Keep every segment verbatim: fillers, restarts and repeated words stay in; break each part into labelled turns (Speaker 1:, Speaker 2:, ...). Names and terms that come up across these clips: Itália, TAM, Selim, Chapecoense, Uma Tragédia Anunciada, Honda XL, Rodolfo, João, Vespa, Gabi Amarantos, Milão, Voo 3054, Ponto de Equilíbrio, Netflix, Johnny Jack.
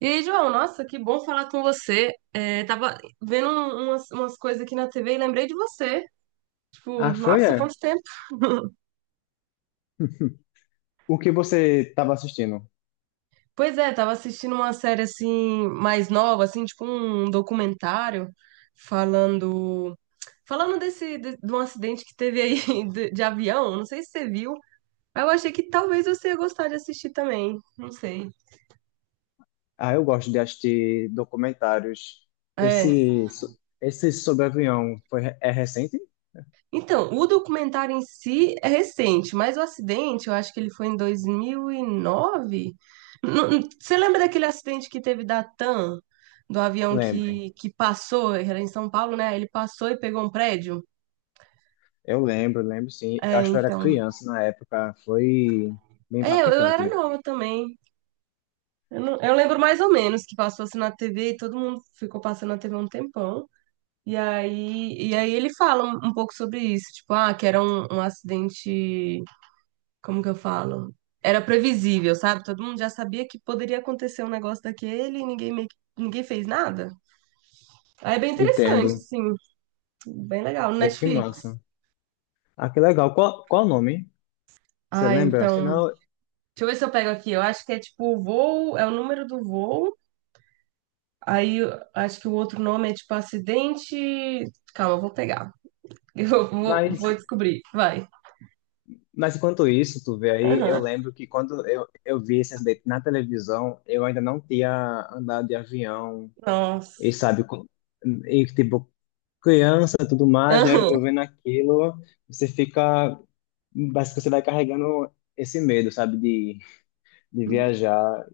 Speaker 1: E aí, João, nossa, que bom falar com você. É, tava vendo um- umas, umas coisas aqui na T V e lembrei de você. Tipo,
Speaker 2: Ah, foi,
Speaker 1: nossa, quanto
Speaker 2: é.
Speaker 1: tempo.
Speaker 2: O que você estava assistindo?
Speaker 1: Pois é, tava assistindo uma série assim, mais nova, assim, tipo um documentário falando. Falando desse, de, de um acidente que teve aí de, de avião, não sei se você viu. Mas eu achei que talvez você ia gostar de assistir também. Não sei.
Speaker 2: Ah, eu gosto de assistir documentários.
Speaker 1: É.
Speaker 2: Esse, so- esse sobre avião foi, re- é recente?
Speaker 1: Então, o documentário em si é recente, mas o acidente, eu acho que ele foi em dois mil e nove. Não- não- Você lembra daquele acidente que teve da TAM, do avião
Speaker 2: Lembro.
Speaker 1: que, que passou, era em São Paulo, né? Ele passou e pegou um prédio?
Speaker 2: Eu lembro, lembro sim. Eu
Speaker 1: É,
Speaker 2: acho que eu era
Speaker 1: então.
Speaker 2: criança na época. Foi bem
Speaker 1: É, eu, eu era
Speaker 2: impactante.
Speaker 1: nova também. Eu, não- eu lembro mais ou menos que passou assim na T V e todo mundo ficou passando na T V um tempão. E aí, e aí ele fala um, um pouco sobre isso, tipo, ah, que era um um acidente, como que eu falo? Era previsível, sabe? Todo mundo já sabia que poderia acontecer um negócio daquele e ninguém meio que- ninguém fez nada. Aí é bem interessante,
Speaker 2: Entendo.
Speaker 1: assim, bem legal, no
Speaker 2: Pô, que
Speaker 1: Netflix.
Speaker 2: massa. Ah, que legal. Qual, qual o nome? Você
Speaker 1: Ah,
Speaker 2: lembra?
Speaker 1: então, deixa
Speaker 2: Senão,
Speaker 1: eu ver se eu pego aqui. Eu acho que é tipo o voo, é o número do voo. Aí eu acho que o outro nome é tipo acidente. Calma, eu vou pegar. Eu vou, vou
Speaker 2: mas,
Speaker 1: descobrir. Vai.
Speaker 2: mas enquanto isso, tu vê aí, eu
Speaker 1: Aham.
Speaker 2: lembro que quando eu, eu vi esse acidente na televisão, eu ainda não tinha andado de avião. E
Speaker 1: Nossa.
Speaker 2: sabe, com- e tipo, criança, tudo mais, né?
Speaker 1: Aham.
Speaker 2: Eu vendo aquilo, você fica, parece que você vai carregando esse medo, sabe, de, de viajar,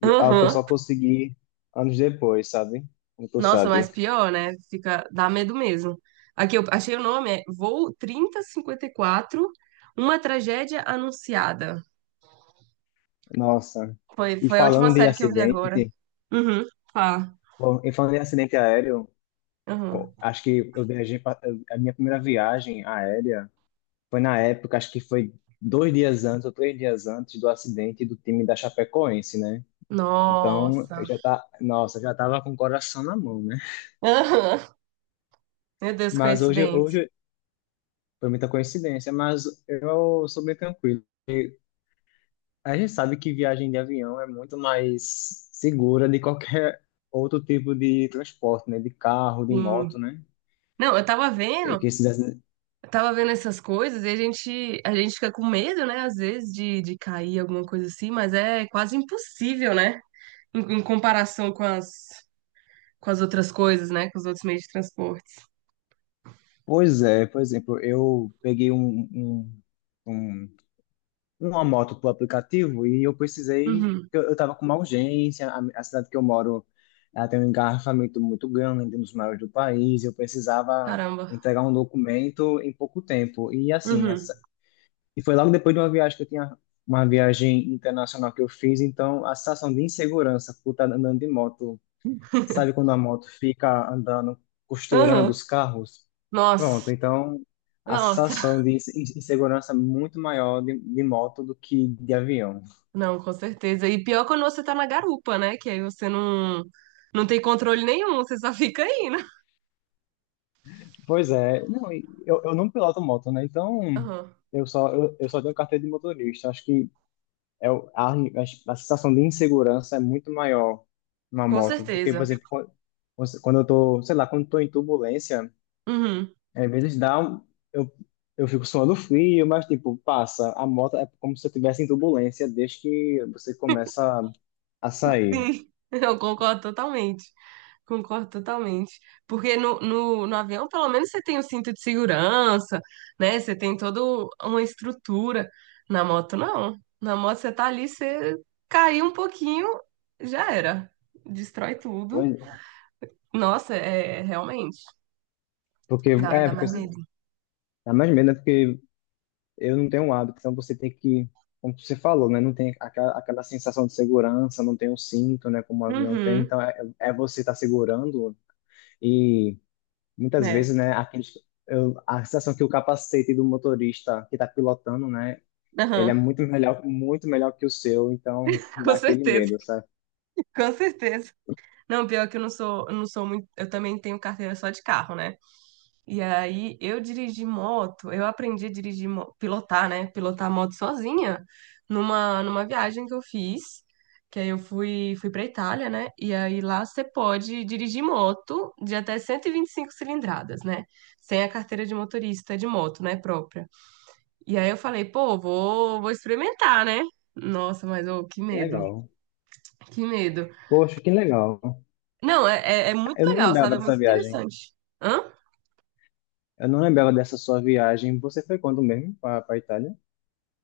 Speaker 2: e é algo que eu
Speaker 1: Aham.
Speaker 2: só consegui anos depois, sabe? Como tu
Speaker 1: Nossa,
Speaker 2: sabe.
Speaker 1: mas pior, né? Fica, dá medo mesmo. Aqui eu achei o nome, é Voo trinta cinquenta e quatro, Uma Tragédia Anunciada.
Speaker 2: Nossa.
Speaker 1: Foi,
Speaker 2: E
Speaker 1: foi a última
Speaker 2: falando de
Speaker 1: série que eu vi agora.
Speaker 2: acidente,
Speaker 1: Uhum, fala.
Speaker 2: bom, e falando de acidente aéreo, co-
Speaker 1: Uhum.
Speaker 2: acho que eu viajei, pra- eu- a minha primeira viagem aérea foi na época, acho que foi dois dias antes ou três dias antes do acidente do time da Chapecoense, né? Então, eu
Speaker 1: Nossa.
Speaker 2: já tá, nossa, eu já tava com o coração na mão, né?
Speaker 1: Aham. Meu Deus,
Speaker 2: Mas hoje,
Speaker 1: coincidente.
Speaker 2: hoje foi muita coincidência, mas eu sou bem tranquilo. A gente sabe que viagem de avião é muito mais segura de qualquer outro tipo de transporte, né? De carro, de
Speaker 1: Sim.
Speaker 2: moto, né?
Speaker 1: Não, eu tava
Speaker 2: E
Speaker 1: vendo,
Speaker 2: que se
Speaker 1: eu tava vendo essas coisas e a gente, a gente fica com medo, né? Às vezes de, de cair alguma coisa assim, mas é quase impossível, né? Em, em comparação com as, com as outras coisas, né? Com os outros meios de transporte.
Speaker 2: Pois é, por exemplo, eu peguei um, um, um uma moto por aplicativo e eu precisei,
Speaker 1: Uhum.
Speaker 2: eu, eu tava com uma urgência, a, a cidade que eu moro, ela tem um engarrafamento muito grande, um dos maiores do país, eu precisava
Speaker 1: Caramba.
Speaker 2: entregar um documento em pouco tempo. E assim,
Speaker 1: Uhum.
Speaker 2: essa, e foi logo depois de uma viagem que eu tinha, uma viagem internacional que eu fiz, então a sensação de insegurança por estar andando de moto, sabe quando a moto fica andando, costurando
Speaker 1: Uhum.
Speaker 2: os carros? Pronto,
Speaker 1: Nossa.
Speaker 2: então a
Speaker 1: Nossa.
Speaker 2: sensação de inse- insegurança é muito maior de, de moto do que de avião.
Speaker 1: Não, com certeza. E pior quando você tá na garupa, né? Que aí você não, não tem controle nenhum, você só fica indo.
Speaker 2: Pois é, não, e eu, eu não piloto moto, né? Então
Speaker 1: Uhum.
Speaker 2: eu só, eu, eu só tenho carteira de motorista. Acho que é, o- a, a, a sensação de insegurança é muito maior na
Speaker 1: Com
Speaker 2: moto. Porque, por
Speaker 1: certeza.
Speaker 2: exemplo, quando, quando eu tô, sei lá, quando eu tô em turbulência,
Speaker 1: Uhum.
Speaker 2: às vezes dá um, eu, eu fico suando frio, mas tipo, passa. A moto é como se eu estivesse em turbulência desde que você começa a
Speaker 1: Sim,
Speaker 2: sair.
Speaker 1: eu concordo totalmente. Concordo totalmente. Porque no, no, no avião, pelo menos, você tem o cinto de segurança, né? Você tem toda uma estrutura. Na moto, não. Na moto, você tá ali, você caiu um pouquinho, já era. Destrói tudo. Nossa, é realmente.
Speaker 2: Porque,
Speaker 1: Dá,
Speaker 2: é,
Speaker 1: dá
Speaker 2: porque
Speaker 1: mais
Speaker 2: assim,
Speaker 1: medo.
Speaker 2: dá mais medo, né? Porque eu não tenho um hábito, então você tem que, como você falou, né? Não tem aquela, aquela sensação de segurança, não tem o cinto, né? Como o avião tem,
Speaker 1: Uhum,
Speaker 2: então é, é você estar segurando e muitas
Speaker 1: né?
Speaker 2: vezes, né? Aqueles, eu, a sensação que o capacete do motorista que está pilotando, né? Ele
Speaker 1: Aham,
Speaker 2: é muito melhor, muito melhor que o seu, então
Speaker 1: com
Speaker 2: dá aquele
Speaker 1: certeza,
Speaker 2: medo, sabe?
Speaker 1: com certeza. Não, pior que eu não sou, eu não sou muito. Eu também tenho carteira só de carro, né? E aí eu dirigi moto, eu aprendi a dirigir, mo- pilotar, né? Pilotar moto sozinha numa, numa viagem que eu fiz, que aí eu fui, fui pra Itália, né? E aí lá você pode dirigir moto de até cento e vinte e cinco cilindradas, né? Sem a carteira de motorista de moto, né? Própria. E aí eu falei, pô, vou, vou experimentar, né? Nossa, mas ô, que medo,
Speaker 2: Legal.
Speaker 1: que medo.
Speaker 2: Poxa, que legal.
Speaker 1: Não, é, é, é muito
Speaker 2: Eu não
Speaker 1: legal,
Speaker 2: lembrava
Speaker 1: sabe? É
Speaker 2: dessa
Speaker 1: muito
Speaker 2: viagem.
Speaker 1: interessante. Hã?
Speaker 2: Eu não lembrava dessa sua viagem. Você foi quando mesmo para a Itália?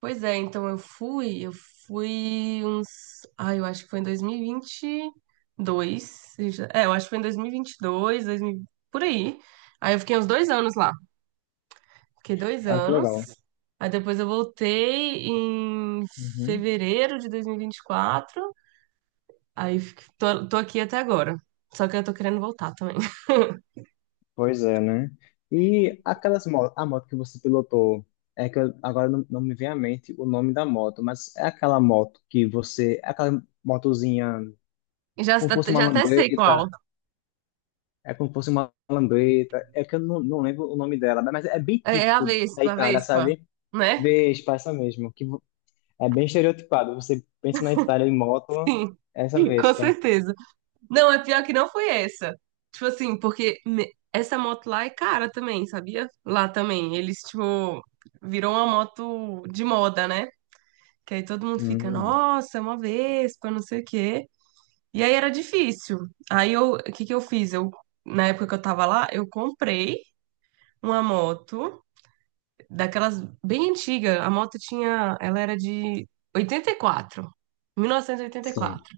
Speaker 1: Pois é, então eu fui, eu fui uns. Ai, eu acho que foi em dois mil e vinte e dois. seja- É, eu acho que foi em dois mil e vinte e dois, dois mil, por aí. Aí eu fiquei uns dois anos lá. Fiquei dois
Speaker 2: Ah, que
Speaker 1: anos.
Speaker 2: legal.
Speaker 1: Aí depois eu voltei em
Speaker 2: Uhum.
Speaker 1: fevereiro de dois mil e vinte e quatro. Aí fico- tô, tô aqui até agora. Só que eu tô querendo voltar também.
Speaker 2: Pois é, né? E aquelas motos, a moto que você pilotou, é que eu, agora não, não me vem à mente o nome da moto, mas é aquela moto que você, é aquela motozinha,
Speaker 1: Já,
Speaker 2: como se fosse uma
Speaker 1: já até sei qual.
Speaker 2: lambreta, é como se fosse uma lambreta, é que eu não, não lembro o nome dela, mas é bem
Speaker 1: É é a
Speaker 2: típico da
Speaker 1: Vespa, a
Speaker 2: Itália,
Speaker 1: Vespa,
Speaker 2: sabe?
Speaker 1: né?
Speaker 2: Vespa, essa mesmo, que vo- é bem estereotipado. Você pensa na Itália em moto,
Speaker 1: Sim,
Speaker 2: essa
Speaker 1: com
Speaker 2: Vespa.
Speaker 1: certeza. Não, é pior que não foi essa. Tipo assim, porque me- essa moto lá é cara também, sabia? Lá também. Eles, tipo, virou uma moto de moda, né? Que aí todo mundo fica,
Speaker 2: Hum,
Speaker 1: nossa, é uma Vespa, não sei o quê. E aí era difícil. Aí eu, o que que eu fiz? Eu, na época que eu tava lá, eu comprei uma moto daquelas bem antiga. A moto tinha, ela era de oitenta oitenta e e quatro mil novecentos e oitenta e
Speaker 2: sim.
Speaker 1: quatro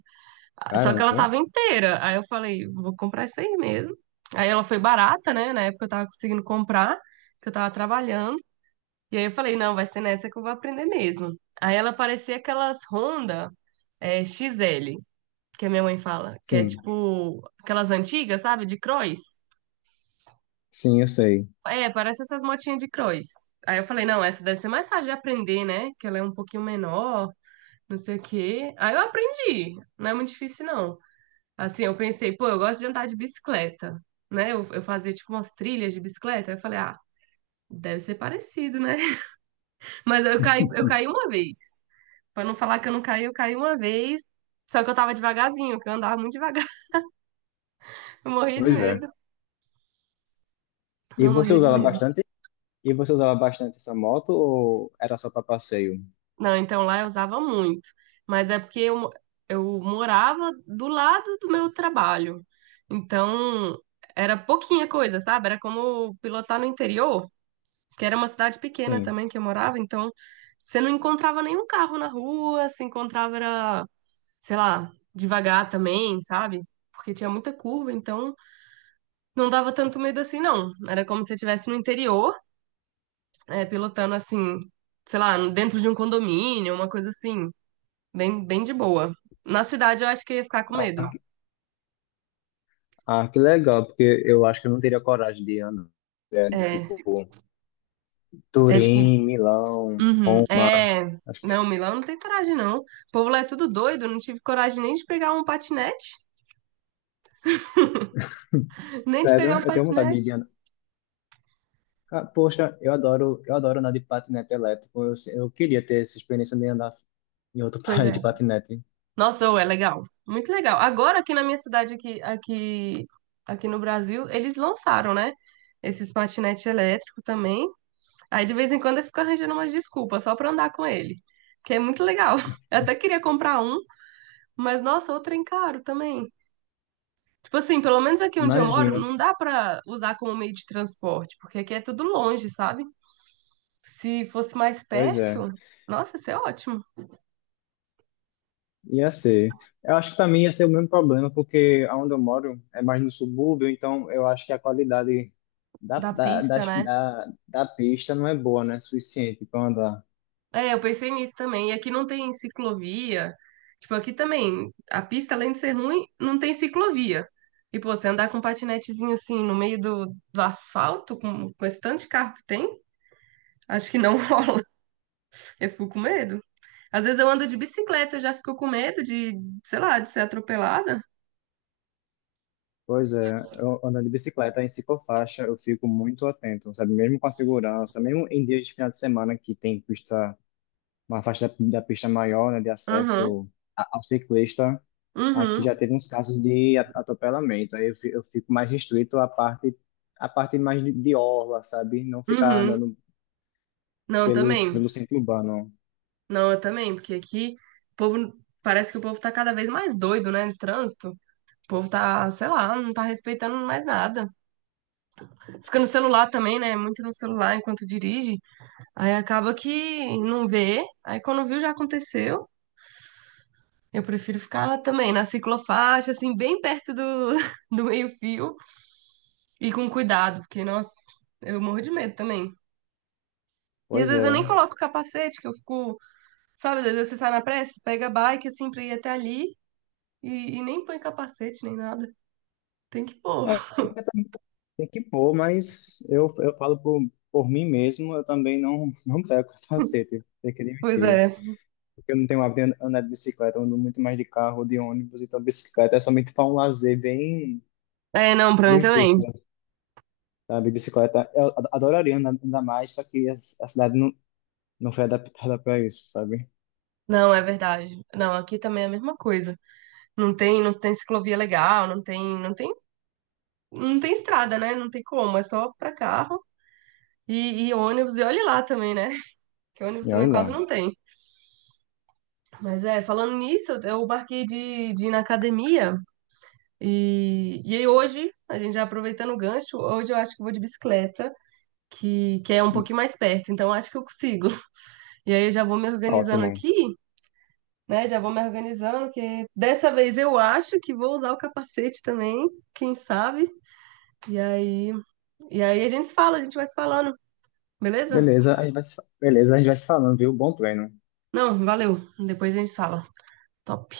Speaker 1: Só que ela
Speaker 2: Caramba.
Speaker 1: tava inteira. Aí eu falei, vou comprar isso aí mesmo. Aí ela foi barata, né? Na época eu tava conseguindo comprar, que eu tava trabalhando. E aí eu falei, não, vai ser nessa que eu vou aprender mesmo. Aí ela parecia aquelas Honda é, X L, que a minha mãe fala, que é
Speaker 2: Sim,
Speaker 1: tipo aquelas antigas, sabe? De cross.
Speaker 2: sim, eu sei.
Speaker 1: É, parece essas motinhas de cross. Aí eu falei, não, essa deve ser mais fácil de aprender, né? Que ela é um pouquinho menor, não sei o quê. Aí eu aprendi. Não é muito difícil, não. Assim, eu pensei, pô, eu gosto de andar de bicicleta, né? Eu, eu fazia tipo umas trilhas de bicicleta. Aí eu falei, ah, deve ser parecido, né? Mas eu caí, eu caí uma vez. Pra não falar que eu não caí, eu caí uma vez. Só que eu tava devagarzinho, que eu andava muito devagar. Eu morria de
Speaker 2: Pois é.
Speaker 1: medo.
Speaker 2: E
Speaker 1: Não,
Speaker 2: você
Speaker 1: morria de
Speaker 2: usa ela
Speaker 1: medo.
Speaker 2: bastante? E você usa ela bastante essa moto ou era só para passeio?
Speaker 1: Não, então lá eu usava muito. Mas é porque eu, mo- eu morava do lado do meu trabalho. Então, era pouquinha coisa, sabe? Era como pilotar no interior, que era uma cidade pequena
Speaker 2: Sim.
Speaker 1: também que eu morava, então você não encontrava nenhum carro na rua, se encontrava era, sei lá, devagar também, sabe? Porque tinha muita curva, então não dava tanto medo assim, não. Era como se você estivesse no interior, é, pilotando assim, sei lá, dentro de um condomínio, uma coisa assim, bem, bem de boa. Na cidade eu acho que eu ia ficar com medo.
Speaker 2: Ah, que legal, porque eu acho que eu não teria coragem de andar, né, de
Speaker 1: É,
Speaker 2: tipo
Speaker 1: é tipo,
Speaker 2: Turim, Milão,
Speaker 1: uhum,
Speaker 2: Roma.
Speaker 1: é.
Speaker 2: Acho que,
Speaker 1: Não, Milão não tem coragem, não. O povo lá é tudo doido, não tive coragem nem de pegar um patinete, nem de pegar
Speaker 2: sério,
Speaker 1: um
Speaker 2: eu tenho vontade de de
Speaker 1: patinete.
Speaker 2: andar. Ca- Poxa, eu adoro, eu adoro andar de patinete elétrico. Eu, eu, queria ter essa experiência de andar em outro
Speaker 1: Pois
Speaker 2: país
Speaker 1: é.
Speaker 2: de patinete.
Speaker 1: Nossa, ô, é legal. Muito legal. Agora aqui na minha cidade, aqui, aqui, aqui no Brasil, eles lançaram, né? Esses patinetes elétricos também. Aí de vez em quando eu fico arranjando umas desculpas só pra andar com ele. Que é muito legal. Eu até queria comprar um, mas nossa, o trem caro também. Tipo assim, pelo menos aqui onde eu moro,
Speaker 2: Imagina.
Speaker 1: não dá pra usar como meio de transporte, porque aqui é tudo longe, sabe? Se fosse mais
Speaker 2: Pois é.
Speaker 1: perto, nossa, isso é ótimo.
Speaker 2: Ia ser. Eu acho que para mim ia ser o mesmo problema, porque onde eu moro é mais no subúrbio, então eu acho que a qualidade da,
Speaker 1: Da
Speaker 2: da,
Speaker 1: pista,
Speaker 2: das-
Speaker 1: né?
Speaker 2: da, da pista não é boa, né? Suficiente para andar.
Speaker 1: É, eu pensei nisso também. E aqui não tem ciclovia. Tipo, aqui também, a pista, além de ser ruim, não tem ciclovia. E, pô, você andar com um patinetezinho assim no meio do, do asfalto, com, com esse tanto de carro que tem, acho que não rola. Eu fico com medo. Às vezes eu ando de bicicleta, eu já fico com medo de, sei lá, de ser atropelada.
Speaker 2: Pois é, eu ando de bicicleta em ciclofaixa, eu fico muito atento, sabe? Mesmo com a segurança, mesmo em dias de final de semana que tem pista, uma faixa da, da pista maior, né, de
Speaker 1: Aham,
Speaker 2: acesso a- ao ciclista. Aqui já
Speaker 1: uhum,
Speaker 2: teve uns casos de at- atropelamento, aí eu fi- eu fico mais restrito à parte, à parte mais de, de orla, sabe? Não ficar
Speaker 1: uhum.
Speaker 2: andando
Speaker 1: Não, eu
Speaker 2: pelo,
Speaker 1: também.
Speaker 2: pelo centro urbano.
Speaker 1: Não, eu também, porque aqui o povo. Parece que o povo tá cada vez mais doido, né? No trânsito. O povo tá, sei lá, não tá respeitando mais nada. Fica no celular também, né? Muito no celular enquanto dirige. Aí acaba que não vê. Aí quando viu já aconteceu. Eu prefiro ficar também na ciclofaixa, assim, bem perto do, do meio-fio e com cuidado, porque, nossa, eu morro de medo também. E às
Speaker 2: Pois
Speaker 1: vezes eu nem
Speaker 2: é.
Speaker 1: coloco o capacete, que eu fico, sabe, às vezes você sai na pressa, pega a bike assim pra ir até ali e, e nem põe capacete nem nada. Tem que pôr.
Speaker 2: É, tem que pôr, mas eu, eu, falo por, por mim mesmo, eu também não, não pego capacete, tem que
Speaker 1: Pois
Speaker 2: admitir.
Speaker 1: é.
Speaker 2: Porque eu não tenho hábito de andar de bicicleta, eu ando muito mais de carro, de ônibus, então bicicleta é somente para um lazer bem,
Speaker 1: É, não, pra mim
Speaker 2: bem
Speaker 1: também.
Speaker 2: curto, sabe? Bicicleta, eu ad- adoraria andar, andar mais, só que a, a cidade não, não foi adaptada para isso, sabe?
Speaker 1: Não, é verdade. Não, aqui também é a mesma coisa. Não tem, não tem ciclovia legal, não tem, não tem, não tem estrada, né? Não tem como, é só pra carro e, e ônibus. E olhe lá também, né? Que ônibus
Speaker 2: E
Speaker 1: também
Speaker 2: olha
Speaker 1: quase
Speaker 2: lá.
Speaker 1: não tem. Mas é, falando nisso, eu marquei de, de ir na academia e, e aí hoje, a gente já aproveitando o gancho, hoje eu acho que eu vou de bicicleta, que, que é um pouquinho mais perto, então acho que eu consigo. E aí eu já vou me organizando
Speaker 2: Ótimo.
Speaker 1: aqui. Né, já vou me organizando, que dessa vez eu acho que vou usar o capacete também, quem sabe? E aí, E aí a gente se fala, a gente vai se falando, beleza?
Speaker 2: Beleza, a gente vai, se- beleza, a gente vai se falando, viu? Bom treino.
Speaker 1: Não, valeu. Depois a gente se fala. Top.